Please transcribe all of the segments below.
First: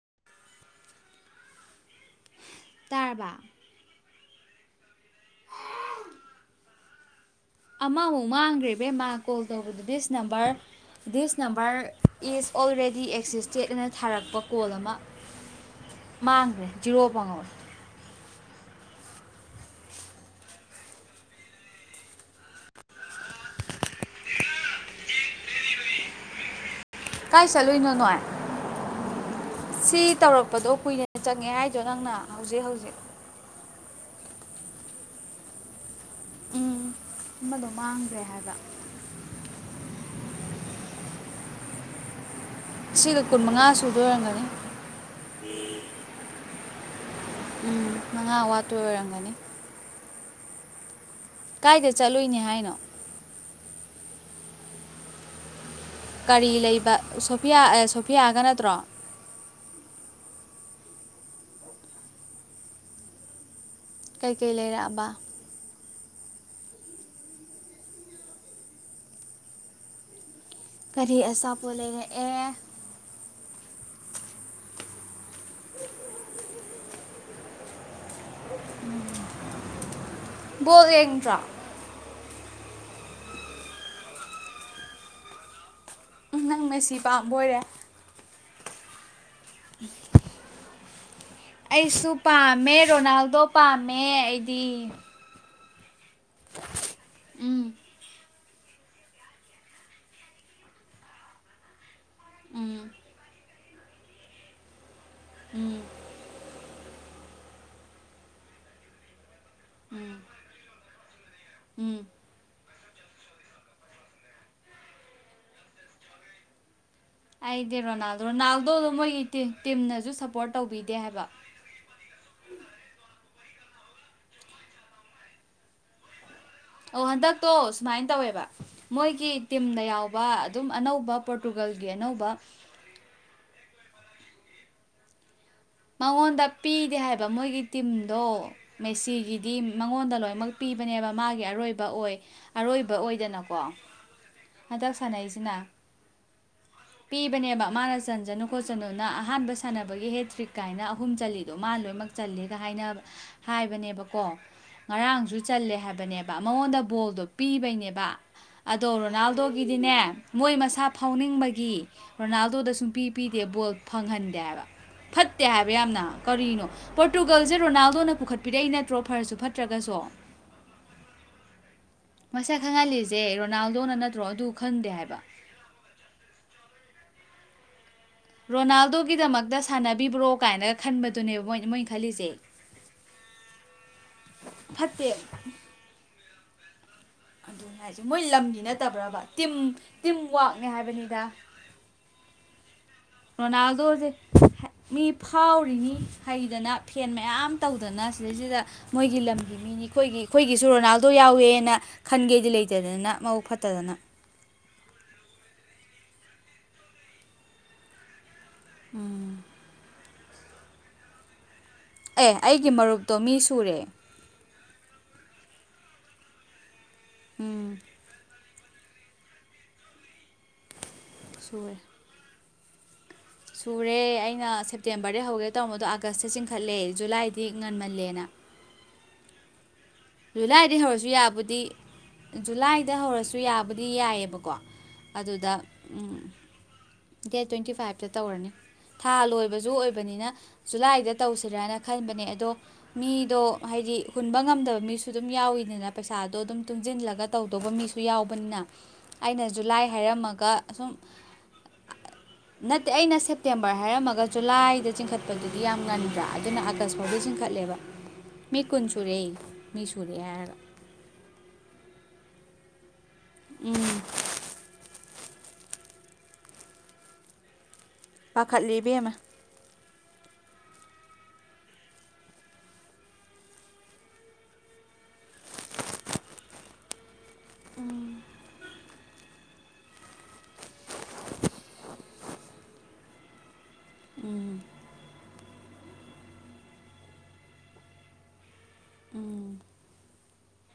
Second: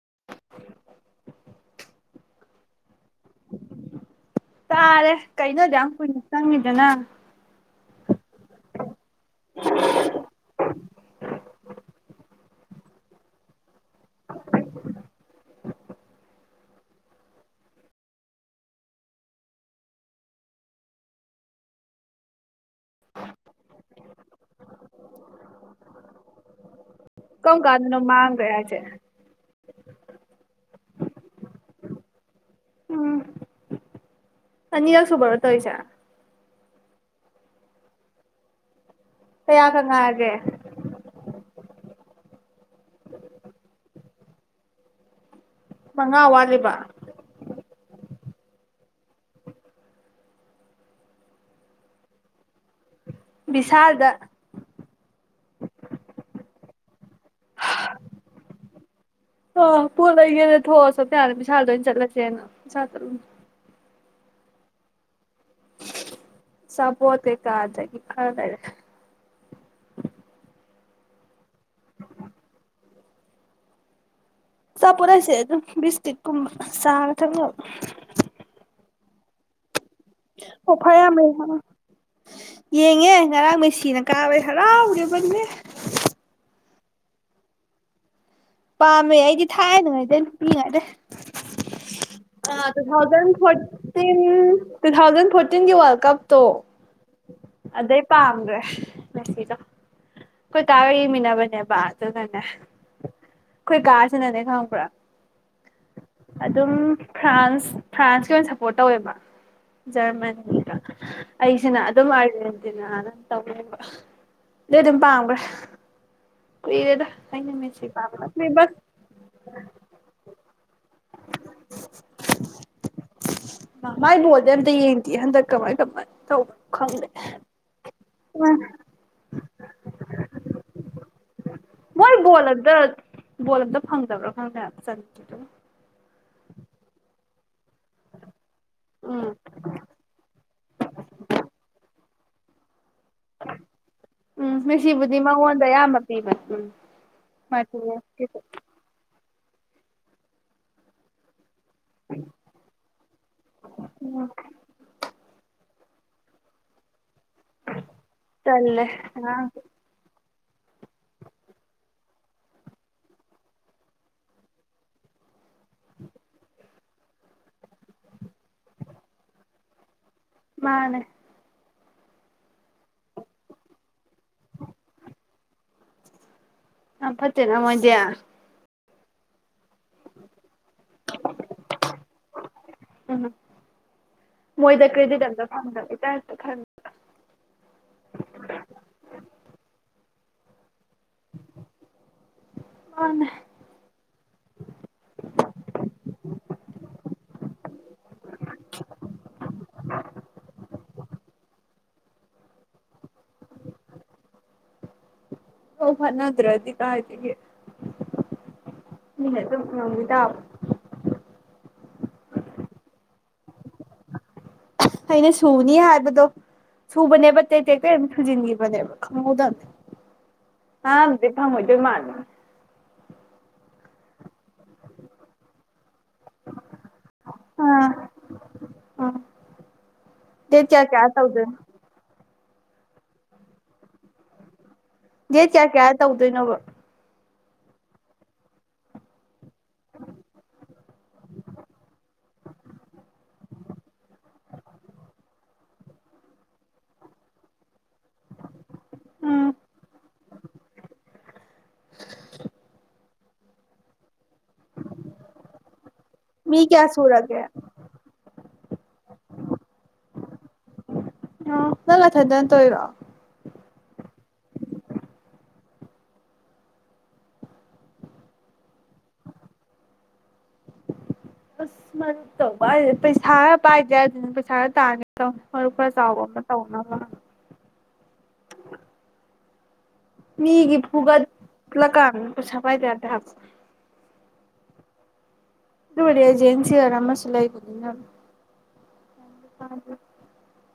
[inaudible] ꯇꯔꯥꯕ ꯇꯥꯔꯦ ꯀꯩꯅꯣꯗꯤ ꯌꯥꯝ ꯀꯨꯏꯅ ꯆꯪꯉꯤꯗꯅ ꯑꯃꯃꯨꯛ ꯃꯥꯡꯈ꯭ꯔꯦ ꯕꯦꯝ ꯃꯥ ꯀꯣꯜ ꯇꯧꯕꯗ this number this number is already existed ꯑꯅ ꯊꯥꯔꯛꯄ ꯀꯣꯜ ꯑꯃ ꯃꯥꯡꯈ꯭ꯔꯦ ꯖꯤꯔꯣ ꯄꯪꯍꯧꯋꯦ ꯀꯥꯏ ꯀꯧ ꯀꯥꯟꯗ ꯆꯠꯂꯨꯏꯅꯣ ꯅ ꯅꯣꯏ ꯃꯥꯥꯡ ꯀꯌꯥꯦ ꯁꯤ ꯇꯧꯔꯛꯄꯗꯣ ꯀꯨꯏꯅ ꯆꯪꯉꯦ ꯍꯥꯏꯗꯣ ꯅꯪꯅ ꯍꯧꯖꯤꯛ ꯍꯧꯖꯤꯛ ꯑꯅꯤꯔꯛꯁꯨꯕꯔ ꯇꯣꯏꯁꯔ ꯑꯃꯗꯣ ꯃꯥꯡꯈ꯭ꯔꯦ ꯍꯥꯏꯕ ꯌꯥꯀꯉꯑꯒꯦ ꯁꯤꯗ ꯀꯨꯟ ꯃꯉꯥ ꯁꯨꯗ ꯑꯣꯏꯔꯝꯒꯅꯤ ꯃꯉꯥꯋꯥꯂꯤꯕ ꯎꯝ ꯃꯉꯥ ꯋꯥꯠꯄ ꯑꯣꯏꯔꯝꯒꯅꯤ ꯀꯥꯏꯗ ꯆꯠꯂꯨꯏꯅꯦ ꯍꯥꯏꯅꯣ ꯕꯤꯁꯥꯜꯗ ꯀꯔꯤ ꯂꯩꯕ ꯁꯣꯐꯤꯌꯥ ꯁꯣꯐꯤꯌꯥꯒ ꯅꯠꯇ꯭ꯔꯣ ꯊꯣꯁꯣ ꯊꯅ ꯄꯩꯁꯥꯗ ꯑꯣꯏꯅꯅ ꯆꯠꯂꯁꯦꯅ ꯄꯁꯥ ꯆꯠꯂ ꯀꯩꯀꯩ ꯂꯩꯔꯛꯑꯕ ꯁꯕ ꯀꯦ ꯀꯗ ꯑꯔꯦ ꯀꯔꯤ ꯑꯁꯥꯄꯣ ꯂꯩꯔꯦ ꯑꯦ ꯆꯄꯔꯁꯦ ꯑꯗꯨ ꯕꯤꯁꯇꯤꯛ ꯀ ꯁꯅ ꯊꯪ ꯑꯣ ꯕꯣꯜ ꯐ ꯃ ꯌꯦꯡꯗ꯭ꯔꯣ ꯌꯦꯡꯉꯦ ꯉꯔꯥꯡ ꯃꯩꯁꯤꯅ ꯀꯥꯕꯩ ꯍꯔꯥꯎꯒꯦꯕꯟꯉꯦ ꯅꯪꯅꯁꯤ ꯄꯥꯝꯕ ꯑꯣꯏꯔꯦ ꯄꯥꯃꯦ ꯑꯩꯗꯤ ꯊꯥꯏꯅꯉꯥꯏꯗꯤ ꯅꯨꯄꯤꯉꯩꯗ ꯑꯩꯁꯨ ꯄꯥꯝꯃꯦ ꯇꯨ ꯊꯥꯎꯖꯟ ꯔꯣꯅꯥꯜꯗꯣ ꯄꯥꯝꯃꯦ ꯐꯣꯔꯇꯤꯟ ꯇꯨ ꯑꯩꯗꯤ ꯊꯥꯎꯖꯟ ꯐꯣꯔꯇꯤꯟ ꯐꯞꯇꯤꯟꯒꯤ ꯋꯥꯔꯜ ꯀꯞꯇꯣ ꯎꯝ ꯑꯗꯩ ꯄꯥꯝꯈ꯭ꯔꯦ ꯃꯦꯁꯤꯗ ꯑꯩꯣꯏ ꯇꯥꯔꯔꯤꯃꯤꯅꯥꯕꯅꯦꯕ ꯀ ꯎꯝ ꯑꯩꯈꯣꯏ ꯒꯥꯔꯥꯁꯅꯅꯦ ꯈꯥꯡꯕ꯭ꯔꯥ ꯑꯗꯨ ꯑꯗꯨꯝ ꯐ꯭ꯔꯥꯟꯁ ꯐ꯭ꯔꯥꯟꯁꯀꯤ ꯑꯣꯏꯅ ꯁꯞꯄꯣꯔꯠ ꯇꯧꯋꯦꯕ ꯎꯝ ꯖꯔꯃꯅꯤꯒ ꯑꯩꯁꯤꯅ ꯎꯝ ꯑꯗꯨꯝ ꯅ ꯇꯕ ꯄꯥꯡꯕ ꯀꯏꯔꯗ ꯑꯩꯗꯤ ꯔꯣꯅꯥꯜ ꯔꯣꯅꯥꯜꯗꯣꯗꯣ ꯃꯣꯏꯒꯤ ꯇꯤꯝꯅꯁꯨ ꯁꯞꯄꯣꯔꯠ ꯇꯧꯕꯤꯗꯦ ꯍꯥꯏꯕ ꯃꯥꯏꯕꯣꯗꯤ ꯑꯝꯇ ꯌꯦꯡꯗꯦ ꯍꯟꯗꯛ ꯀꯃꯥꯏ ꯀꯃꯥꯏꯅ ꯇꯧꯕ ꯑꯣ ꯍꯟꯗꯛꯇꯣ ꯁꯨꯃꯥꯏꯅ ꯇꯧꯋꯦꯕ ꯃꯣꯏꯒꯤ ꯇꯨꯝꯗ ꯌꯥꯎꯕ ꯑꯗꯨꯝ ꯑꯅꯧꯕ ꯄꯣꯔꯇꯨꯒꯜꯒꯤ ꯑꯅꯧꯕ ꯍꯪꯗꯕ꯭ꯔꯣ ꯍꯪ ꯆ ꯃꯉꯣꯟꯗ ꯄꯤꯗꯦ ꯍꯥꯏꯕ ꯃꯣꯏꯒꯤ ꯇꯤꯝꯗꯣ ꯎꯝ ꯃꯦꯁꯤꯒꯤꯗꯤ ꯃꯉꯣꯟꯗ ꯂꯣꯏꯅꯃꯛ ꯄꯤꯕꯅꯦꯕ ꯃꯥꯒꯤ ꯑꯔꯣꯏꯕ ꯑꯣꯏ ꯑꯔꯣꯏꯕ ꯕ ꯑꯣꯏꯗꯅꯀꯣ ꯎꯝ ꯍꯟꯗꯛ ꯃꯦꯁꯤꯕꯨꯗꯤ ꯁꯥꯟꯅꯩꯁꯤꯅ ꯃꯉꯣꯟꯗ ꯑꯌꯥꯝꯕ ꯄꯤꯕꯅꯦ ꯎꯝ ꯄꯤꯕꯅꯦꯕ ꯃꯥꯅ ꯃꯥꯔꯇꯤꯅꯦꯁꯀꯤꯁꯨ ꯆꯟꯁꯅꯨ ꯈꯣꯠꯆꯅꯨꯅ ꯑꯍꯥꯟꯕ ꯁꯥꯟꯅꯕꯒꯤ ꯍꯦ ꯇ꯭ꯔꯤꯛ ꯀꯥꯏꯅ ꯑꯍꯨꯝ ꯆꯠꯂꯤ ꯑꯗꯣ ꯃꯥ ꯂꯣꯏꯅꯃꯛ ꯆꯜꯂꯦꯒ ꯍꯥꯏꯅ ꯍꯥꯏꯕꯅꯦꯕꯀꯣ ꯎꯝ ꯉꯔꯥꯡꯁꯨ ꯆꯜꯂꯦ ꯍꯥꯏꯕ ꯅꯦꯕ ꯃꯉꯣꯟꯗ ꯕꯣꯜꯗꯣ ꯄꯤꯕꯩꯅꯦꯕ ꯇꯜꯂꯦ ꯑꯗꯣ ꯑꯉꯥꯡꯁꯦ ꯔꯣꯅꯥꯜꯗꯣꯒꯤꯗꯤꯅꯦ ꯃꯣꯏ ꯃꯁꯥ ꯐꯥꯎꯅꯤꯡꯕꯒꯤ ꯔꯣꯅꯥꯜꯗꯣꯗ ꯁꯨꯡ ꯄꯤ ꯄꯤꯗꯦ ꯕꯣꯜ ꯐꯪꯍꯟꯗꯦ ꯍꯥꯏꯕ ꯐꯠꯇꯦ ꯍꯥꯏꯕ ꯌꯥꯝꯅ ꯀꯔꯤꯅꯣ ꯄꯣꯔꯇꯨꯒꯜꯁꯦ ꯔꯣꯅꯥꯜꯗꯣꯅ ꯄꯨꯈꯠꯄꯤꯔꯛꯏ ꯅꯠꯇ꯭ꯔꯣ ꯐꯔꯁꯨ ꯐꯠꯇ꯭ꯔꯒꯁꯨ ꯃꯥꯅꯦ ꯃꯁꯛ ꯈꯪꯍꯜꯂꯤꯁꯦ ꯔꯣꯅꯥꯜꯗꯣꯅ ꯅꯠꯇ꯭ꯔꯣ ꯑꯗꯨ ꯈꯪꯗꯦ ꯍꯥꯏꯕ ꯑ ꯐꯠꯇꯦꯅꯥ ꯃꯖ ꯔꯣꯅꯥꯜꯗꯣꯒꯤꯗꯃꯛꯇ ꯁꯥꯟꯅꯕꯤꯕ꯭ꯔꯣ ꯀꯥꯏꯅꯒ ꯈꯟꯕꯗꯨꯅꯦꯕ ꯃꯣꯏ ꯃꯣꯏꯅ ꯈꯜꯂꯤꯁꯦ ꯎꯝ ꯐꯠꯇꯦ ꯑ ꯈꯔ ꯑꯗꯨꯅꯦ ꯍꯥꯏꯁꯦ ꯇꯤꯝꯋꯥꯛꯅꯦ ꯍꯥꯏꯕꯅꯤꯗ ꯃꯥꯅꯦ ꯔꯣꯅꯥꯜꯗꯣꯁꯦ ꯃꯤ ꯐꯥꯎꯔꯤꯅꯤ ꯍꯩꯗꯅ ꯐꯦꯟ ꯃꯌꯥꯝ ꯇꯧꯗꯅ ꯁꯤꯗꯩꯁꯤꯗ ꯃꯣꯏꯒꯤ ꯂꯝꯒꯤ ꯃꯤꯅꯤ ꯑꯩꯈꯣꯏꯒꯤ ꯑꯩꯈꯣꯏꯒꯤꯁꯨ ꯔꯣꯅꯥꯜꯗꯣ ꯌꯥꯎꯋꯦꯅ ꯈꯟꯒꯦꯗꯤ ꯂꯩꯇꯗꯅ ꯃꯕꯨꯛ ꯐꯠꯇꯗꯅ ꯍꯣ ꯐ ꯅ ꯑꯗꯨ꯭ꯔꯗꯤ ꯀꯥꯏꯇꯒꯤ ꯏ ꯇꯞ ꯑꯦ ꯑꯩꯒꯤ ꯃꯔꯨꯞꯇꯣ ꯃꯤ ꯁꯨꯔꯦ ꯑꯩꯅ ꯁꯨꯅꯤ ꯍꯥꯏꯕꯗꯣ ꯎꯝ ꯁꯨꯕꯅꯦꯕꯦꯇꯦꯁꯨꯖꯤ ꯅꯦꯕꯗ ꯍꯥꯐ ꯁꯨꯔꯦ ꯃꯖ ꯃꯥꯅꯤ ꯁꯨꯔꯦ ꯑꯩꯅ ꯁꯦꯞꯇꯦꯝꯕꯔꯗꯩ ꯍꯧꯒꯦ ꯇꯧꯔꯝꯕꯗꯣ ꯑꯥꯒꯁꯇ ꯆꯤꯡꯈꯠꯂꯦ ꯖꯨꯂꯥꯏꯗꯤ ꯑꯥ ꯉꯟꯃꯜꯂꯦꯅ ꯑꯥ ꯑꯗꯨꯣꯏ ꯗꯦꯠ ꯂꯥꯏꯗꯤ ꯀꯌꯥ ꯀꯌꯥ ꯍꯧꯔꯁꯨ ꯇꯧꯗꯣꯏꯅꯣ ꯌꯥꯕꯨꯗꯤ ꯖꯨꯂꯥꯏꯗ ꯍꯧꯔꯁꯨ ꯌꯥꯕꯨꯗꯤ ꯌꯥꯏꯌꯦꯕꯀꯣ ꯗꯦꯠ ꯀꯌꯥ ꯀꯌꯥ ꯇꯧꯗꯣꯏꯅꯣꯕ ꯗꯦꯠ ꯇ꯭ꯋꯦꯟꯇꯤ ꯐꯥꯏꯚꯇ ꯇꯧꯔꯅꯤ ꯊꯥ ꯂꯣꯏ ꯕꯖꯨ ꯑꯣꯏꯕꯅꯤꯅ ꯖꯨꯂꯥꯏꯗ ꯇꯧꯁꯤꯔꯅ ꯈꯟꯕꯅꯦ ꯑꯗꯣ ꯃꯤꯗꯣ ꯍꯥꯏꯗꯤ ꯍꯨꯟꯕ ꯉꯝꯗꯕ ꯃꯤꯁꯨ ꯑꯗꯨꯝ ꯌꯥꯎꯋꯤꯅꯤꯅ ꯄꯩꯁꯥꯗꯣ ꯑꯗꯨꯝ ꯇꯨꯡꯁꯤꯜꯂꯒ ꯇꯧꯗꯧꯕ ꯃꯤꯁꯨ ꯌꯥꯎꯕꯅꯤꯅ ꯑꯩꯅꯁꯨ ꯖꯨꯂꯥꯏ ꯍꯥꯏꯔꯝꯃꯒ ꯁꯨꯝ ꯅꯠꯇꯦ ꯑꯩꯅ ꯁꯦꯞꯇꯦꯝꯕꯔ ꯍꯥꯏꯔꯝꯃꯒ ꯖꯨꯂꯥꯏꯗ ꯆꯤꯡꯈꯠꯄꯗꯨꯗꯤ ꯌꯥꯝ ꯉꯟꯕ꯭ꯔꯥ ꯑꯗꯨꯅ ꯃꯤ ꯀꯌꯥ ꯑꯥꯒꯁꯐꯥꯎꯗꯤ ꯁꯨꯔꯒꯦ ꯆꯤꯡꯈꯠꯂꯦꯕ ꯃꯤ ꯀꯨꯟ ꯁꯨꯔꯦ ꯃꯤ ꯁꯨꯨꯔꯦ [unintelligible] ꯑꯣ ꯅꯪ ꯅꯊꯟꯗꯅ ꯇꯧꯏꯔꯣ ꯎꯝ ꯄꯥꯈꯠꯂꯤ ꯏꯕꯦꯝꯃ ꯑꯁ ꯃꯔꯨꯞ ꯇꯧꯕ ꯍꯥꯏꯖꯦ ꯄꯩꯁꯥ ꯈꯔ ꯄꯥꯏꯗ ꯌꯥꯗꯦ ꯄꯩꯁꯥ ꯈꯔ ꯇꯥꯅꯤ ꯇꯧꯅꯤ ꯃꯔꯨꯞ ꯈꯔ ꯆꯥꯎꯕ ꯑꯃ ꯇꯧꯅꯕ ꯎꯝ ꯃꯤꯒꯤ ꯐꯨꯒꯠꯂꯛꯀꯥꯟ ꯄꯩꯁꯥ ꯄꯥꯏꯗ ꯌꯥꯗꯦ ꯍꯥꯏꯕ ꯎꯝ ꯑꯗꯨꯕꯨꯗꯤ ꯑꯦꯖꯦꯟ ꯁꯦꯜ ꯑꯃꯁꯨ ꯂꯩꯕꯅꯤꯅ ꯎꯝ [unintelligible]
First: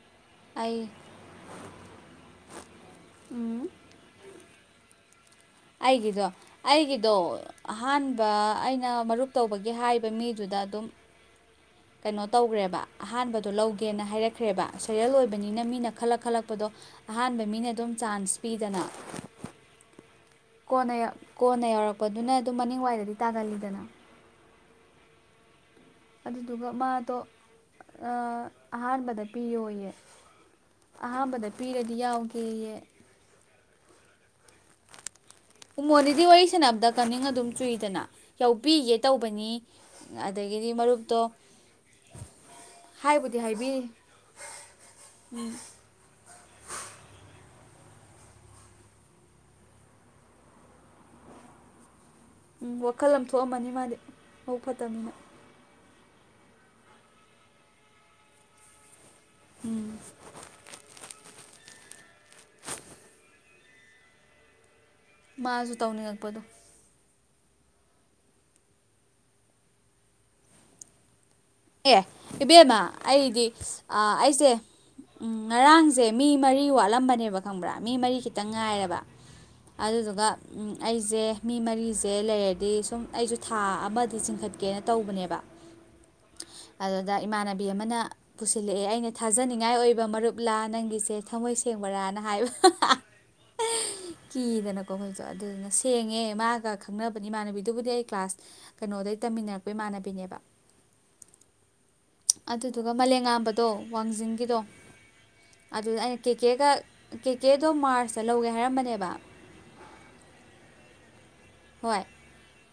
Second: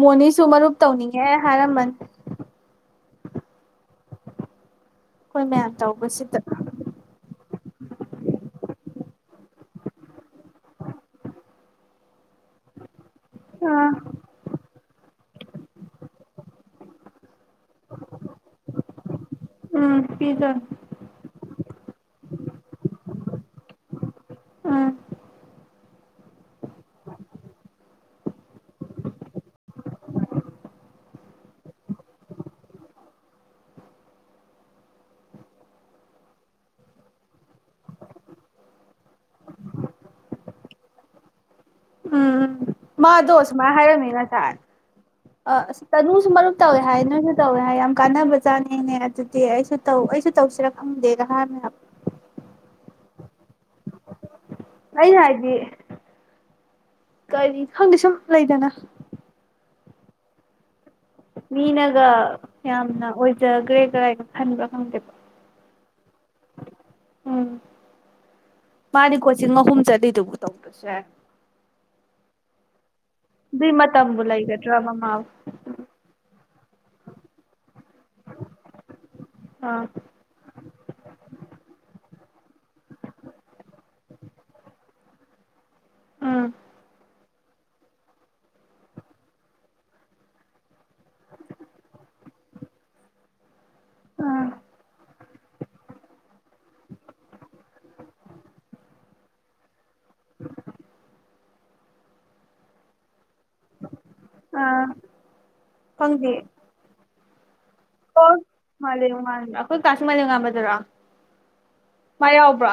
ꯃꯣꯅꯤꯁꯨ ꯃꯔꯨꯞ ꯑꯩ ꯇꯧꯅꯤꯡꯉꯦ ꯍꯥꯏꯔꯝꯕꯅꯦ ꯎꯝ ꯑꯩꯒꯤꯗꯣ ꯑꯩꯒꯤꯗꯣ ꯑꯍꯥꯟꯕ ꯑꯩ ꯅ ꯃꯔꯨꯞ ꯇꯧꯕꯒꯤ ꯍꯥꯏꯕ ꯃꯤꯗꯨꯗ ꯑꯗꯨꯝ ꯀꯩꯅꯣ ꯇꯧꯈ꯭ꯔꯦꯕ ꯑꯍꯥꯟꯕꯗꯣ ꯑꯥ ꯂꯧꯒꯦꯅ ꯍꯥꯏꯔꯛꯈ꯭ꯔꯦꯕ ꯁꯦꯔꯦꯜ ꯑꯣꯏꯕꯅꯤꯅ ꯃꯤꯅ ꯈꯜꯂꯛ ꯈꯜꯂꯛꯄꯗꯣ ꯑꯍꯥꯟꯕꯩ ꯃꯤꯅꯗꯨꯝ ꯆꯥꯟꯁ ꯄꯤꯗꯅ ꯎꯝ ꯄꯤꯗꯣꯏꯅꯤ ꯀꯣꯟꯅ ꯀꯣꯟꯅ ꯌꯥꯎꯔꯛꯄꯗꯨꯅ ꯑꯗꯨꯝ ꯃꯅꯤꯡ ꯋꯥꯏꯗꯗꯤ ꯇꯥꯒꯜꯂꯤꯗꯅ ꯑꯥ ꯑꯗꯨꯗꯨꯒ ꯃꯥꯗꯣ ꯑꯥ ꯑꯍꯥꯟꯕꯗ ꯄꯤꯌꯣꯌꯦ ꯑꯍꯥꯟꯕꯗ ꯄꯤꯔꯗꯤ ꯌꯥꯎꯒꯦꯌꯦ ꯎꯃꯣꯟꯗꯤꯗꯤ ꯋꯥꯔꯤ ꯁꯥꯟꯅꯕꯗ ꯀꯅꯤꯡ ꯑꯗꯨꯝ ꯆꯨꯏꯗꯅ ꯌꯥꯎꯕꯤꯒꯦ ꯇꯧꯕꯅꯤ ꯑꯗꯒꯤꯗꯤ ꯃꯔꯨꯞꯇꯣ ꯎꯝ ꯃꯥꯗꯣ ꯍꯥꯏꯕꯨꯗꯤ ꯁꯨꯃꯥꯏ ꯍꯥꯏꯕꯤꯔꯤ ꯍꯥꯏꯔꯝꯃꯤ ꯉꯁꯥꯏ ꯑꯥ ꯑꯁ ꯇꯅꯨꯁꯨ ꯃꯔꯨꯞ ꯇꯧꯋꯦ ꯍꯥꯏꯌꯦ ꯅꯣꯏꯁꯨ ꯇꯧꯋꯦ ꯍꯥꯏ ꯌꯥꯝ ꯀꯥꯟꯅꯕ ꯖꯥꯠꯅꯤꯅꯦ ꯑꯗꯨꯗꯤ ꯑꯩꯁꯨ ꯇꯧ ꯑꯩꯁꯨ ꯇꯧꯁꯤꯔ ꯈꯪꯗꯦꯅ ꯍꯥꯏ [unintelligible] ꯎꯝ ꯋꯥꯈꯜ ꯑꯃ ꯊꯣꯛꯑꯝꯃꯅꯤ ꯃꯥꯗꯤ ꯃꯕꯨꯛ ꯐꯠꯇꯕꯅꯤꯅ ꯑꯩꯅ ꯍꯥꯏꯗꯤ ꯀꯔꯤ ꯈꯪꯗꯦ ꯁꯨꯝ ꯂꯩꯗꯅ ꯎꯝ ꯃꯤꯅꯒ ꯌꯥꯝꯅ ꯑꯣꯏꯖꯈ꯭ꯔꯦ ꯀꯔꯥꯏꯅ ꯈꯟꯕ꯭ꯔꯥ ꯈꯪꯗꯦꯕ ꯃꯥꯁꯨ ꯇꯧꯅꯤꯡꯉꯛꯄꯗꯣ ꯎꯝ ꯃꯥꯅꯤꯀꯣꯆꯤꯡ ꯑꯍꯨꯝ ꯆꯠꯂꯤꯗꯨꯕꯨ ꯇꯧꯗꯁꯦ ꯑꯦ ꯏꯕꯦꯝꯃ ꯑꯩꯗꯤ ꯑꯗꯨꯏ ꯃꯇꯝꯕꯨ ꯑꯩꯁꯦ ꯂꯩꯒꯗ꯭ꯔꯥ ꯃꯃꯥꯕꯨ ꯉꯔꯥꯡꯁꯦ ꯃꯤ ꯃꯔꯤ ꯋꯥꯠ ꯂꯝꯕꯅꯦꯕ ꯈꯪꯕ꯭ꯔꯥ ꯃꯤ ꯃꯔꯤ ꯈꯤꯇꯪ ꯉꯥꯏꯔꯦꯕ ꯑꯥ ꯑꯗꯨꯗꯨꯒ ꯑꯩꯁꯦ ꯃꯤ ꯃꯔꯤꯁꯦ ꯂꯩꯔꯗꯤ ꯑꯗꯤ ꯁꯨꯝ ꯑꯩꯁꯨ ꯊꯥ ꯑꯃꯗꯤ ꯆꯤꯡꯈꯠꯀꯦꯅ ꯇꯧꯕꯅꯦꯕ ꯎꯝ ꯑꯗꯨꯗ ꯏꯃꯥꯟꯅꯕꯤ ꯑꯃꯅ ꯄꯨꯁꯤꯜꯂꯛꯑꯦ ꯑꯩꯅ ꯊꯥꯖꯅꯤꯡꯉꯥꯏ ꯑꯣꯏꯕ ꯃꯔꯨꯞꯂꯥ ꯅꯪꯒꯤꯁꯦ ꯊꯝꯃꯣꯏ ꯁꯦꯡꯕꯔꯥꯅ ꯍꯥꯏꯕ ꯑꯥ ꯀꯤꯗꯅꯀꯣ ꯑꯩꯈꯣꯏꯁꯨ ꯑꯗꯨꯗꯨꯅ ꯁꯦꯡꯉꯦ ꯃꯥꯒ ꯈꯪꯅꯕꯅꯤ ꯏꯃꯥꯟꯅꯕꯤꯗꯨꯕꯨꯗꯤ ꯑꯩ ꯀ꯭ꯂꯥꯁ ꯀꯩꯅꯣꯗꯒꯤꯩ ꯇꯝꯃꯤꯟꯅꯔꯛꯄ ꯏꯃꯥꯟꯅꯕꯤ ꯕꯤꯅꯦꯕ ꯑꯗꯨꯗꯨꯒ ꯃꯂꯉꯥꯝꯕꯗꯣ ꯋꯥꯡꯖꯤꯡꯒꯤꯗꯣ ꯑꯥ ꯑꯗꯨꯗ ꯑꯩꯅ ꯈꯪꯗꯦ ꯀꯦꯛꯀꯦꯒ [inaudible] ꯑꯣ ꯀ ꯃꯥ ꯃꯥ ꯑꯩꯈꯣꯏ ꯍꯣꯏ [inaudible] ꯃꯥ ꯌꯥꯎꯕ꯭ꯔꯥ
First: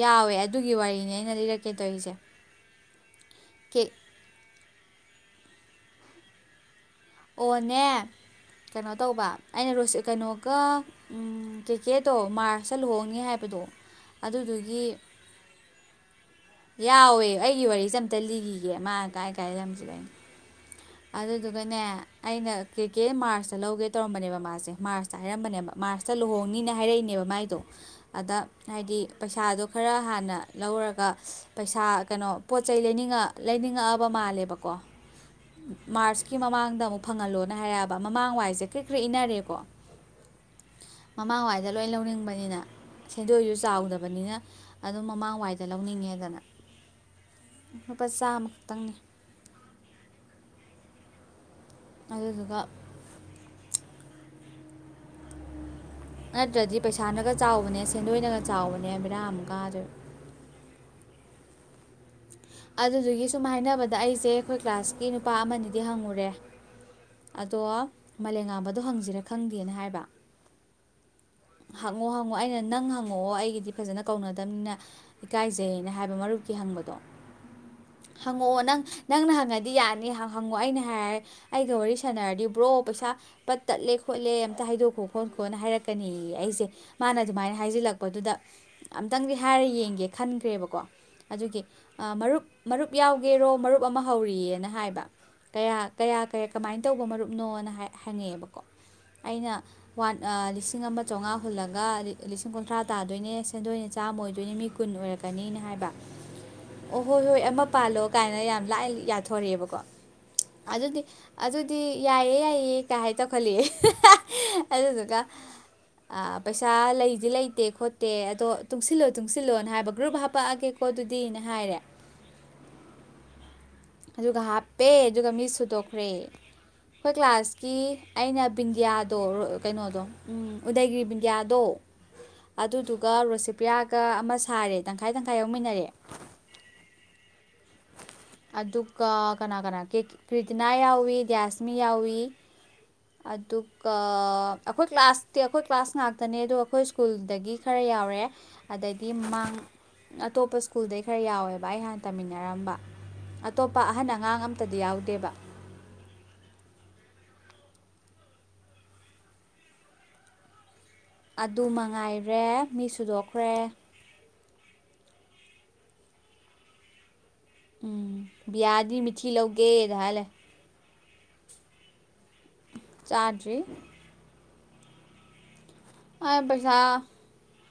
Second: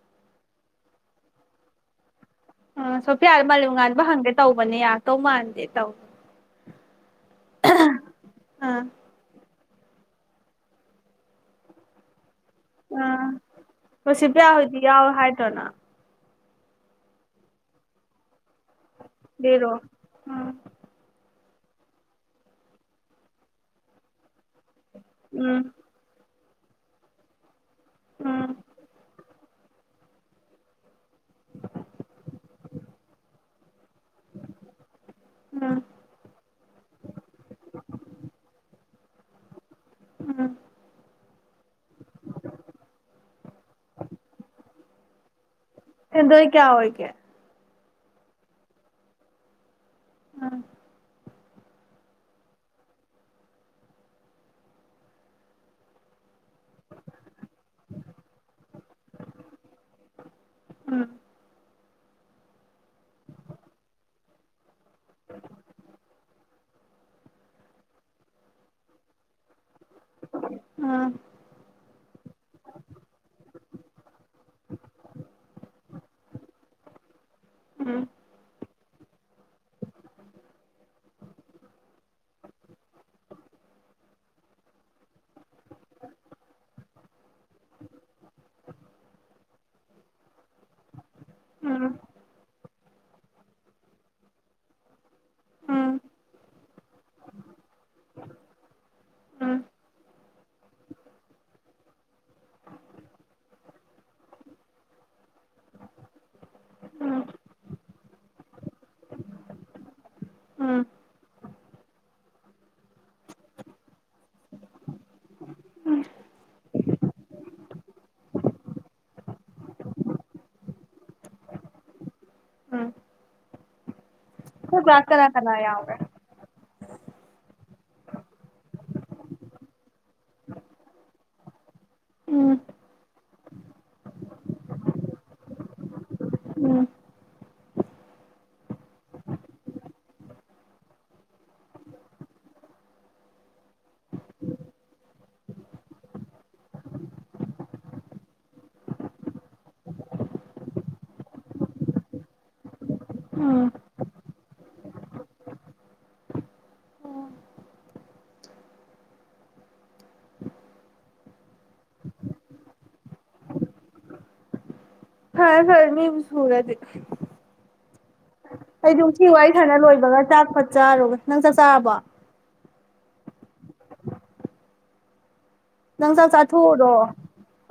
ꯌꯥꯎꯋꯦ ꯑꯗꯨꯒꯤ ꯋꯥꯔꯤꯅꯦ ꯑꯩꯅ ꯂꯤꯔꯛꯀꯦ ꯇꯧꯔꯤꯁꯦ ꯎ ꯁꯣꯐꯤꯌꯥ ꯃꯂꯦꯝ ꯀꯦ ꯉꯥꯟꯕ ꯍꯪꯒꯦ ꯇꯧꯕꯅꯦ ꯌꯥ ꯇꯧ ꯃꯥꯥꯟꯂꯦ ꯇ [inaudible] ꯑꯣꯅꯦ ꯑꯥ ꯀꯩꯅꯣ ꯇꯧꯕ ꯑꯩꯅ ꯔꯣꯁꯤ ꯀꯩꯅꯣꯒ ꯀꯩꯀꯦꯗꯣ ꯃꯥꯔꯁ ꯑꯥ ꯃꯁꯤꯕꯌꯥ ꯍꯧꯗꯤ ꯌꯥꯎꯋꯦ ꯍꯥꯏꯗ꯭ꯔꯣꯅ ꯌꯥꯎꯋꯦ ꯑꯩꯒꯤ ꯋꯥꯔꯤꯁꯦ ꯑꯝꯇ ꯂꯤꯔꯤꯒꯦ ꯃꯥ ꯀꯥꯏ ꯀꯥꯏꯖꯦ ꯂꯤꯔꯣ ꯑꯝꯆ ꯀꯥꯏ ꯎꯝ ꯑꯗꯨꯗꯨꯒꯅꯦ ꯑꯩꯅ ꯀ꯭ꯔꯤꯀꯦ ꯃꯥꯔꯁꯇ ꯂꯧꯒꯦ ꯇꯧꯔꯝꯕꯅꯦꯕ ꯃꯥꯁꯦ ꯃꯥꯔꯁꯇ ꯎꯝ ꯍꯥꯏꯔꯝꯕꯅꯦꯕ ꯃꯥꯔꯁꯇ ꯂꯨꯍꯣꯡ ꯪꯅꯤꯅ ꯍꯥꯏꯔꯛꯏꯅꯦꯕ ꯃꯥꯏꯗꯣ ꯑꯗ ꯎꯝ ꯍꯥꯏꯗꯤ ꯄꯩꯁꯥꯗꯣ ꯈꯔ ꯍꯥꯟꯅ ꯂꯧꯔꯒ ꯄꯩꯁꯥ ꯀꯩꯅꯣ ꯄꯣꯠ ꯆꯩꯩ ꯂꯩꯅꯤꯡꯉ ꯂꯩꯅꯤꯡꯉꯛꯑꯕ ꯃꯥꯜꯂꯦꯕꯀꯣ ꯎꯝ ꯃꯥꯔꯆꯀꯤ ꯃꯃꯥꯡꯗ ꯑꯃꯨꯛ ꯐꯪꯍꯜꯂꯣꯅ ꯍꯥꯏꯔꯛꯑꯕ ꯃꯃꯥꯡ ꯋꯥꯏꯁꯦ ꯀꯔꯤ ꯈꯔ ꯏꯟꯅꯔꯦꯀꯣ ꯎꯝ ꯃꯃꯥꯡꯋꯥꯏꯗ ꯂꯣꯏ ꯂꯧꯅꯤꯡꯕꯅꯤꯅ ꯁꯦꯟꯗꯣꯏꯁꯨ ꯆꯥꯎꯗꯕꯅꯤꯅ ꯑꯗꯨꯝ ꯃꯃꯥꯡꯋꯥꯏꯗ ꯂꯧꯅꯤꯡꯉꯦꯗꯅ ꯁꯦꯟꯗꯣꯏ ꯀꯌꯥ ꯑꯣꯏꯒꯦ ꯂꯨꯄꯥ ꯆꯥꯝꯃꯈꯛꯇꯪꯅꯤ ꯑꯥ ꯑꯗꯨꯗꯨꯒꯥ ꯅꯠꯇ꯭ꯔꯗꯤ ꯄꯩꯁꯥꯅꯒ ꯆꯥꯎꯕꯅꯦ ꯁꯦꯟꯗꯣꯏꯅꯒ ꯆꯥꯎꯕꯅꯦ ꯕꯤꯔꯥ ꯑꯃꯨꯛ ꯀꯗꫭꯏꯕ ꯎꯝ ꯑꯗꯨꯗꯨꯒꯤ ꯁꯨꯝ ꯍꯥꯏꯅꯕꯗ ꯑꯩꯁꯦ ꯑꯩꯈꯣꯏ ꯀ꯭ꯂꯥꯁꯀꯤ ꯅꯨꯄꯥ ꯑꯃꯅꯤꯗꯤ ꯍꯪꯉꯨꯔꯦ ꯑꯗꯣ ꯃꯥꯂꯦꯝ ꯉꯥꯡꯝꯕꯗꯣ ꯍꯪꯁꯤꯔꯥ ꯈꯪꯗꯦꯅ ꯍꯥꯏꯕ ꯎꯝ ꯍꯪꯉꯣ ꯍꯪꯉꯣ ꯑꯩꯅ ꯅꯪ ꯍꯪꯉꯛꯑꯣ ꯑꯩꯒꯤꯗꯤ ꯐꯖꯅ ꯀꯧꯅꯗꯕꯅꯤꯅ ꯏꯀꯥꯏꯖꯩꯅ ꯍꯥꯏꯕ ꯃꯔꯨꯞ ꯀꯤ ꯍꯪꯕꯗꯣ ꯎꯝ ꯍꯪꯉꯑꯣ ꯅꯪ ꯅꯪꯅ ꯍꯪꯉꯗꯤ ꯌꯥꯅꯤ ꯍꯪꯉꯣ ꯑꯩꯅ ꯍꯥꯏꯔ ꯑꯩꯒ ꯋꯥꯔꯤ ꯁꯥꯟꯅꯔꯗꯤ ꯕ꯭ꯔꯣ ꯄꯩꯁꯥ ꯄꯠ ꯇꯠꯂꯦ ꯈꯣꯠꯂꯦ ꯑꯝꯇ ꯍꯥꯏꯗꯣꯛꯈꯣ ꯈꯣꯠꯈꯣꯅ ꯍꯥꯏꯔꯛꯀꯅꯤ ꯑꯩꯁꯦ ꯃꯥꯅ ꯑꯗꯨꯃꯥꯏꯅ ꯍꯥꯏꯖꯤꯜꯂꯛꯄꯗꯨꯗ ꯑꯝꯇꯪꯗꯤ ꯍꯥꯏꯔ ꯌꯦꯡꯒꯦ ꯈꯟꯈ꯭ꯔꯦꯕꯀꯣ ꯑꯗꯨꯒꯤ ꯎꯝ ꯃꯔꯨꯞ ꯃꯔꯨꯞ ꯌꯥꯎꯒꯦꯔꯣ ꯃꯔꯨꯞ ꯑꯃ ꯍꯧꯔꯤꯑꯅ ꯍꯥꯏꯕ ꯀꯌꯥ ꯎꯝ ꯀꯌꯥ ꯀꯌꯥ ꯀꯃꯥꯏꯅ ꯇꯧꯕ ꯃꯔꯨꯞꯅꯣꯅ ꯍꯪꯉꯛꯑꯦꯕꯀꯣ ꯑꯩꯅ ꯋꯥꯟ ꯂ ꯂꯤꯁꯤ ꯅꯝꯕꯔ ꯆꯥꯝꯃꯉꯥ ꯍꯨꯜꯂꯒ ꯂꯤꯁꯤꯡ ꯀꯨꯟꯊ꯭ꯔꯥ ꯇꯥꯗꯣꯏꯅꯦ ꯁꯦꯟꯗꯣꯏꯅ ꯆꯥꯝꯃ ꯑꯣꯏꯗꯣꯏꯅꯦ ꯃꯤ ꯀꯨꯟ ꯑꯣꯏꯔꯛꯀꯅꯤꯅ ꯍꯥꯏꯕ ꯑꯣ ꯎꯝ ꯎꯝ ꯍꯣꯏ ꯍꯣꯏ ꯑꯃ ꯄꯥꯜꯂꯣ ꯀꯥꯏꯅ ꯌꯥꯝ ꯂꯥꯏ ꯌꯥꯊꯣꯔꯛꯑꯦꯕꯀꯣ ꯎꯝ ꯑꯗꯨꯗꯤ ꯑꯗꯨꯗꯤ ꯑꯗꯨꯗꯤ ꯌꯥꯏꯌꯦ ꯌꯥꯏꯌ‌ꯦ ꯀꯥꯏ ꯇꯧꯈꯜꯂꯤꯑꯦ ꯑꯗꯨꯗꯨꯒ ꯑꯥ ꯄꯩꯁꯥ ꯂꯩꯗꯤ ꯂꯩꯇꯦ ꯈꯣꯠꯇꯦ ꯑꯗꯣ ꯇꯨꯡꯁꯤꯜꯂꯣ ꯇꯨꯡꯁꯤꯜꯂꯣꯅ ꯍꯥꯏꯕ ꯒ꯭ꯔꯨꯞ ꯍꯥꯄꯛꯑꯒꯦꯀꯣ ꯑꯗꯨꯗꯤꯅ ꯍꯥꯏꯔꯦ ꯎꯝ ꯑꯗꯨꯒ ꯅꯣꯏ ꯍꯥꯞꯄꯦ ꯀ꯭ꯂꯥꯁ ꯀꯅꯥ ꯑꯗꯨꯒ ꯃꯤ ꯀꯅꯥ ꯌꯥꯎꯒꯦ ꯁꯨꯗꯣꯛꯈ꯭ꯔꯦ ꯑꯩꯈꯣꯏ ꯀ꯭ꯂꯥꯁꯀꯤ ꯑꯩꯅ ꯕꯤꯟꯗꯤ꯭ꯌꯥꯗꯣ ꯀꯩꯅꯣꯗꯣ ꯎꯝ ꯎꯗꯩꯒꯤꯔꯤ ꯕꯤꯟꯗꯤꯌꯥꯗꯣ ꯎꯝ ꯑꯗꯨꯗꯨꯒ ꯔꯁꯤ ꯆꯦꯄꯤꯌꯥꯒ ꯑꯃ ꯁꯥꯔꯦ ꯇꯪꯈꯥꯏ ꯇꯪꯈꯥꯏ ꯌꯥꯎꯃꯤꯟꯅꯔꯦ ꯎꯝ ꯑꯗꯨꯒ ꯀꯅꯥ ꯀꯅꯥ ꯀ꯭ꯔꯤꯇꯤꯅꯥ ꯌꯥꯎꯏ ꯗ꯭ꯌꯥꯁꯃꯤ ꯌꯥꯎꯏ ꯑꯗꯨꯒ ꯑꯩꯈꯣꯏ ꯀ꯭ꯂꯥꯁꯇꯤ ꯑꯩꯈꯣꯏ ꯀ꯭ꯂꯥꯁ ꯉꯥꯛꯇꯅꯦ ꯑꯗꯣ ꯑꯩꯈꯣꯏ ꯁ꯭ꯀꯨꯜꯗꯒꯤ ꯈꯔ ꯌꯥꯎꯔꯦ ꯑꯗꯩꯗꯤ ꯃꯥꯡ ꯑꯇꯣꯞꯄ ꯁ꯭ꯀꯨꯜꯗꯩ ꯈꯔ ꯌꯥꯎꯋꯦꯕ ꯑꯩ ꯍꯥꯟꯅ ꯇꯝꯃꯤꯟꯅꯔꯝꯕ ꯎꯝ ꯑꯇꯣꯞꯄ ꯑꯍꯟ ꯑꯉꯥꯡ ꯑꯝꯇꯗꯤ ꯌꯥꯎꯗꯦꯕ ꯑꯗꯨ ꯃꯉꯥꯏꯔꯦ ꯃꯤ ꯁꯨꯗꯣꯛꯈ꯭ꯔꯦ ꯐꯔ‌ꯦ ꯐꯔ‌ꯦ ꯃꯕꯨ ꯁꯨꯔꯗꯤ ꯎꯝ ꯕꯤꯌꯥꯗꯤ ꯑꯩꯖꯨ ꯃꯤꯊꯤ ꯁꯤꯋꯥꯔꯤ ꯁꯅ ꯂꯧꯒꯦꯗ ꯍꯥꯏ ꯂꯣꯏꯕꯒ ꯂꯩ ꯆꯥꯛꯐꯠ ꯆꯥꯔꯨꯔꯒ ꯅꯪ ꯆꯠ ꯆꯥꯕꯣ ꯇꯥꯖꯔꯤ ꯅꯪ ꯆꯥꯛ ꯑꯩ ꯄꯩꯁꯥ ꯆꯥꯊꯣꯛꯎꯔꯣ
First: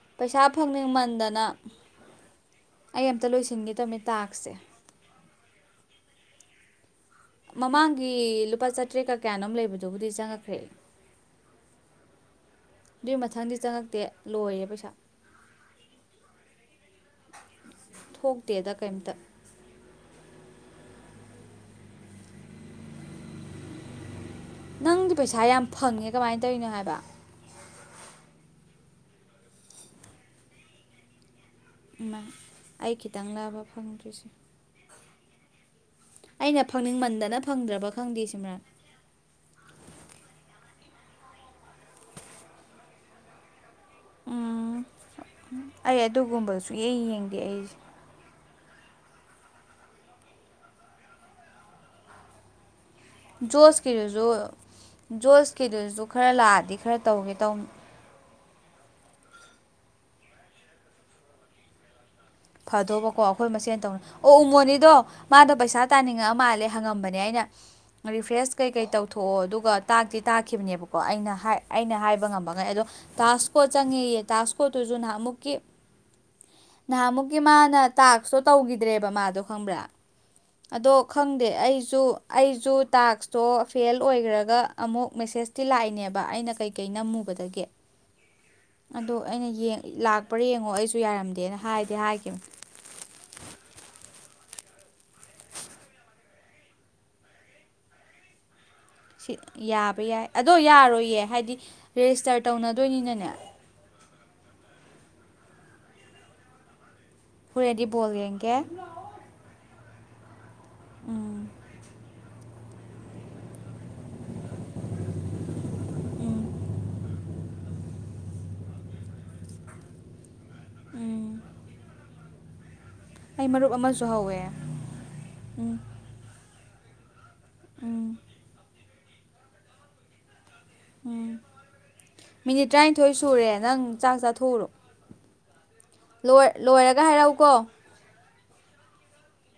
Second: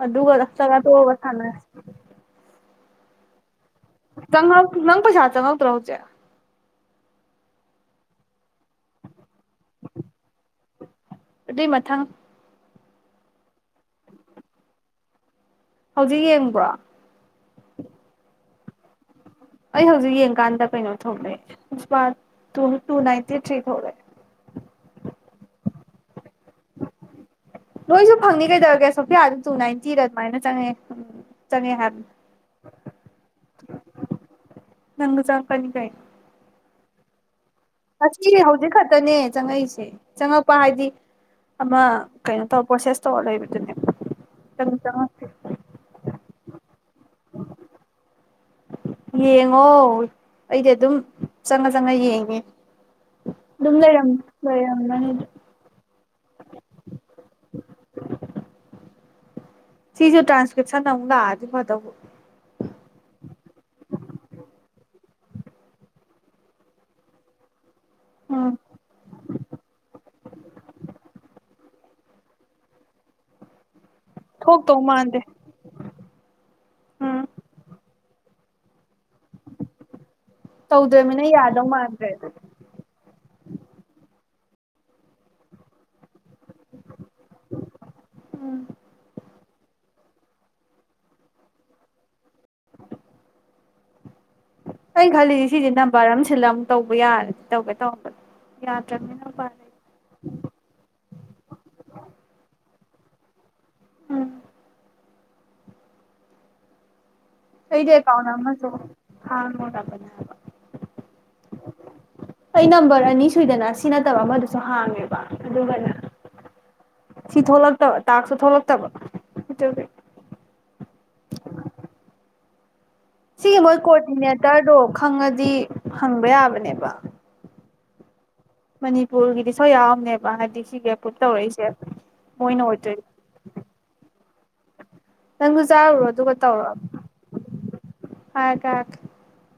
ꯑꯗꯨꯒ ꯄꯩꯁꯥ ꯆꯥꯛꯆꯥꯊꫭꯛꯑꯒ ꯐꯪꯅꯤꯡꯃꯟꯗꯅ ꯁꯥꯟꯅꯁꯤ ꯑꯩ ꯑꯃꯝꯇ ꯂꯣꯏꯁꯤꯟꯒꯦ ꯇꯧꯅꯤ ꯀꯪ ꯇꯥꯛꯁꯦ ꯅꯪ ꯄꯁꯗ ꯆꯪꯉꯛꯇ꯭ꯔꫭ ꯍꯨꯖꯤꯛ ꯃꯃꯥꯡꯒꯤ ꯂꯨꯄꯥ ꯆꯥꯇ꯭ꯔꯦ ꯀ ꯀꯌꯥꯅꯣꯝ ꯂꯩꯕꯗꯨꯕꯨꯗꯤ ꯆꯪꯉꯛꯈ꯭ꯔꯦ ꯑꯗꯨꯏ ꯃꯊꯪ ꯑꯗꯨꯏ ꯃꯊꯪꯗꯤ ꯆꯪꯉꯛꯇꯦ ꯂꯣꯏꯔꯦ ꯄꯩꯁꯥ ꯍꯧꯖꯤꯛ ꯌꯦꯡꯕ꯭ꯔꯣ ꯊꯣꯛꯇꯦꯗ ꯀꯩꯝꯇ ꯑꯩ ꯍꯧꯖꯤꯛ ꯌꯦꯡꯀꯥꯟꯗ ꯀꯩꯅꯣ ꯊꯣꯛꯂꯛꯑꯦ ꯅꯨꯄꯥ ꯇꯨ ꯅꯥꯏꯟꯇꯤ ꯊ꯭ꯔꯤ ꯊꯣꯛꯂꯛꯑꯦ ꯅꯪꯗꯤ ꯄꯩꯁꯥ ꯌꯥꯝ ꯐꯪꯉꯦ ꯀꯃꯥꯏꯅ ꯇꯧꯔꯤꯅꯣ ꯍꯥꯏꯕ ꯅꯣꯏꯁꯨ ꯐꯪꯅꯤ ꯀꯩꯗꯧꯔꯒꯦ ꯁꯣꯐꯤꯌꯥꯁꯨ ꯇꯨ ꯅꯥꯏꯟꯇꯤꯔ ꯑꯗꯨꯃꯥꯏꯅ ꯆꯪꯉꯦ ꯎꯝ ꯏꯃꯥ ꯑꯩ ꯈꯤꯇꯪ ꯂꯥꯕ ꯐꯪꯗ꯭ꯔꯤꯁꯦ ꯅꯪꯗꯨ ꯆꯪꯉꯛꯀꯅꯤ ꯀꯩꯟ ꯑꯩꯅ ꯐꯪꯅꯤꯡ ꯃꯟꯗꯅ ꯉꯁꯤ ꯍꯧꯖꯤꯛ ꯈꯛꯇꯅꯦ ꯆꯪꯉꯛꯏꯁꯦ ꯆꯪꯉꯛꯄ ꯍꯥꯏꯗꯤ ꯑꯃ ꯀꯩꯅꯣ ꯇꯧꯔ ꯄ꯭ꯔꯣꯁꯦꯁ ꯇꯧꯔ ꯂꯩꯕꯗꯨꯅꯦ ꯎꯝ ꯑꯩ ꯑꯗꯨꯒꯨꯝꯕ ꯁꯨꯌꯦꯡ ꯌꯦꯡꯗꯦ ꯑꯩꯁꯦ ꯌꯦꯡꯉꯣ ꯑꯩꯗꯤ ꯑꯗꯨꯝ ꯆꯪꯉ ꯆꯪꯉ ꯌꯦꯡꯉꯦ ꯑꯗꯨꯝ ꯂꯩꯔꯝ ꯖꯣꯁꯀꯤꯗꯨꯁꯨ ꯂꯩꯔꯝꯃꯅꯤ ꯖꯣꯁꯀꯤꯗꯨꯁꯨ ꯈꯔ ꯂꯥꯛꯑꯗꯤ ꯈꯔ ꯇꯧꯒꯦ ꯇꯧꯝ ꯁꯤꯁꯨ ꯇ꯭ꯔꯥꯟꯁꯀ꯭ꯔꯤꯞꯁꯟ ꯑꯃꯨꯛ ꯂꯥꯛꯑꯗꯤ ꯐꯗꯧꯕ ꯐꯗꯧꯕꯀꯣ ꯑꯩꯈꯣꯏ ꯃꯁꯦꯟ ꯇꯧꯅ ꯑꯣ ꯎꯃꯣꯅꯤꯗꯣ ꯃꯥꯗꯣ ꯄꯩꯁꯥ ꯇꯥꯅꯤꯡꯉꯛꯑ ꯃꯥꯜꯂꯦ ꯍꯪꯉꯝꯕꯅꯦ ꯑꯩꯅ ꯎꯝ ꯔꯤꯐ꯭ꯔꯦꯁ ꯀꯩꯀꯩ ꯇꯧꯊꯣꯛꯑꯣ ꯑꯗꯨꯒ ꯇꯥꯛꯇꯤ ꯇꯥꯈꯤꯕꯅꯦꯕꯀꯣ ꯑꯩꯅ ꯍꯥꯏ ꯑꯩꯅ ꯍꯥꯏꯕ ꯉꯝꯕ ꯉꯩ ꯑꯗꯣ ꯇꯥꯁ ꯀꫭꯠ ꯆꯪꯉꯦꯌꯦ ꯊꯣꯛꯇꯧ ꯇꯥꯁꯀꯣꯠꯇꯨꯁꯨ ꯃꯥꯟꯗꯦ ꯅꯍꯥꯃꯨꯛꯀꯤ ꯎꯝ ꯅꯍꯥꯃꯨꯛ ꯃꯥꯅ ꯇꯥꯛꯁꯇꯣ ꯇꯧꯈꯤ ꯗ꯭ꯔꯦꯕ ꯃꯥꯗꫭ ꯈꯪꯕ꯭ꯔꯥ ꯑꯗꫭ ꯇꯧꯗ꯭ꯔꯃꯤꯅ ꯈꯪꯗꯦ ꯌꯥꯗꯧ ꯑꯩꯖꯨ ꯃꯥꯟꯗ꯭ꯔꯦ ꯑꯗꯨꯗꯤ ꯑꯩꯖꯨ ꯇꯥꯛꯁꯇꫭ ꯐꯦꯜ ꯑꫭꯏꯘ꯭ꯔ ꯒ ꯑꯃꯨꯛ ꯃꯦꯁꯦꯁꯇꯤ ꯂꯥꯛꯏꯅꯦꯕ ꯑꯩꯅ ꯀꯩꯀꯩ ꯅꯝꯃꯨꯕꯗꯒꯤ ꯎꯝ ꯑꯗꯣ ꯑꯩꯅ ꯌꯦꯡ ꯂꯥꯛꯄ꯭ꯔꯥ ꯌꯦꯡꯉꯣ ꯑꯩꯁꯨ ꯌꯥꯔꯝꯗꯦꯅ ꯍꯥꯏꯗꯤ ꯍꯥꯏ [inaudible] ꯑꯩꯅ ꯈꯜꯂꯤ ꯁꯤꯁꯤ ꯅꯝꯕꯔ ꯑꯃ ꯁꯤꯜꯂ ꯑꯃꯨꯛ ꯇꯧꯕ ꯌꯥꯔꯗꯤ ꯇꯧꯒꯦ ꯇꯧꯔꯝꯕꯟ ꯁꯤ ꯌꯥꯕ ꯌꯥꯏ ꯑꯗꯣ ꯌꯥꯔꯣꯏꯌꯦ ꯍꯥꯏꯗꯤ ꯔꯦꯖꯤꯇꯔ ꯇꯧꯅ ꯗꯣꯏꯅꯤꯅꯅꯦ ꯎꯝ ꯍꯣꯔꯦꯟꯗꯤ ꯑꯩꯗꯤ ꯕꯣꯜ ꯑꯦꯀꯥꯎꯟ ꯌꯦꯡꯒꯦ ꯑꯃꯁꯨ ꯍꯥꯡꯉꯨꯔꯕꯟ ꯎꯝ ꯑꯩ ꯅꯝꯕꯔ ꯑꯅꯤ ꯁꯨꯏꯗꯅ ꯁꯤ ꯅꯠꯇꯕ ꯑꯃꯗꯨꯁꯨ ꯍꯥꯡꯉꯦꯕ ꯑꯗꯨꯒꯅꯦ ꯁꯤ ꯊꯣꯛꯂꯛꯇꯕ ꯇꯥꯛꯁꯇꯨ ꯊꯣꯛꯂꯛꯇꯕ ꯑꯗꯨꯒꯤ ꯎꯝ ꯁꯤꯒꯤ ꯃꯣꯏ ꯍꯧꯋꯦ ꯀꯣꯑꯣꯔꯗꯤꯅꯦꯇꯔꯗꯣ ꯈꯪꯉꯗꯤ ꯎꯝ ꯍꯪꯕ ꯌꯥꯕꯅꯦꯕ ꯕꯥ ꯎꯝ ꯃꯅꯤꯄꯨꯔꯒꯤꯗꯤ ꯁꯣꯏ ꯌꯥꯎꯔꯝꯅꯦꯕ ꯍꯥꯏꯗꯤ ꯁꯤꯒꯤ ꯑꯦꯄ꯭ꯔꯨꯞ ꯎꯝ ꯇꯧꯔꯛꯏꯁꯦ ꯃꯣꯏꯅ ꯃꯤꯅꯤꯠ ꯑꯣꯏꯗꯣꯏꯅꯦ ꯇꯔꯥꯅꯤꯊꯣꯏ ꯁꯨꯔꯦ ꯅꯪ ꯆꯥꯛ ꯆꯥꯊꯣꯛꯎꯔꯣ ꯅꯪꯁꯨ ꯆꯥꯔꯨꯔꯣ ꯑꯗꯨꯒ ꯂꯣꯏꯔꯒ ꯍꯥꯏꯔꯛꯎꯀꯣ ꯍ ꯀ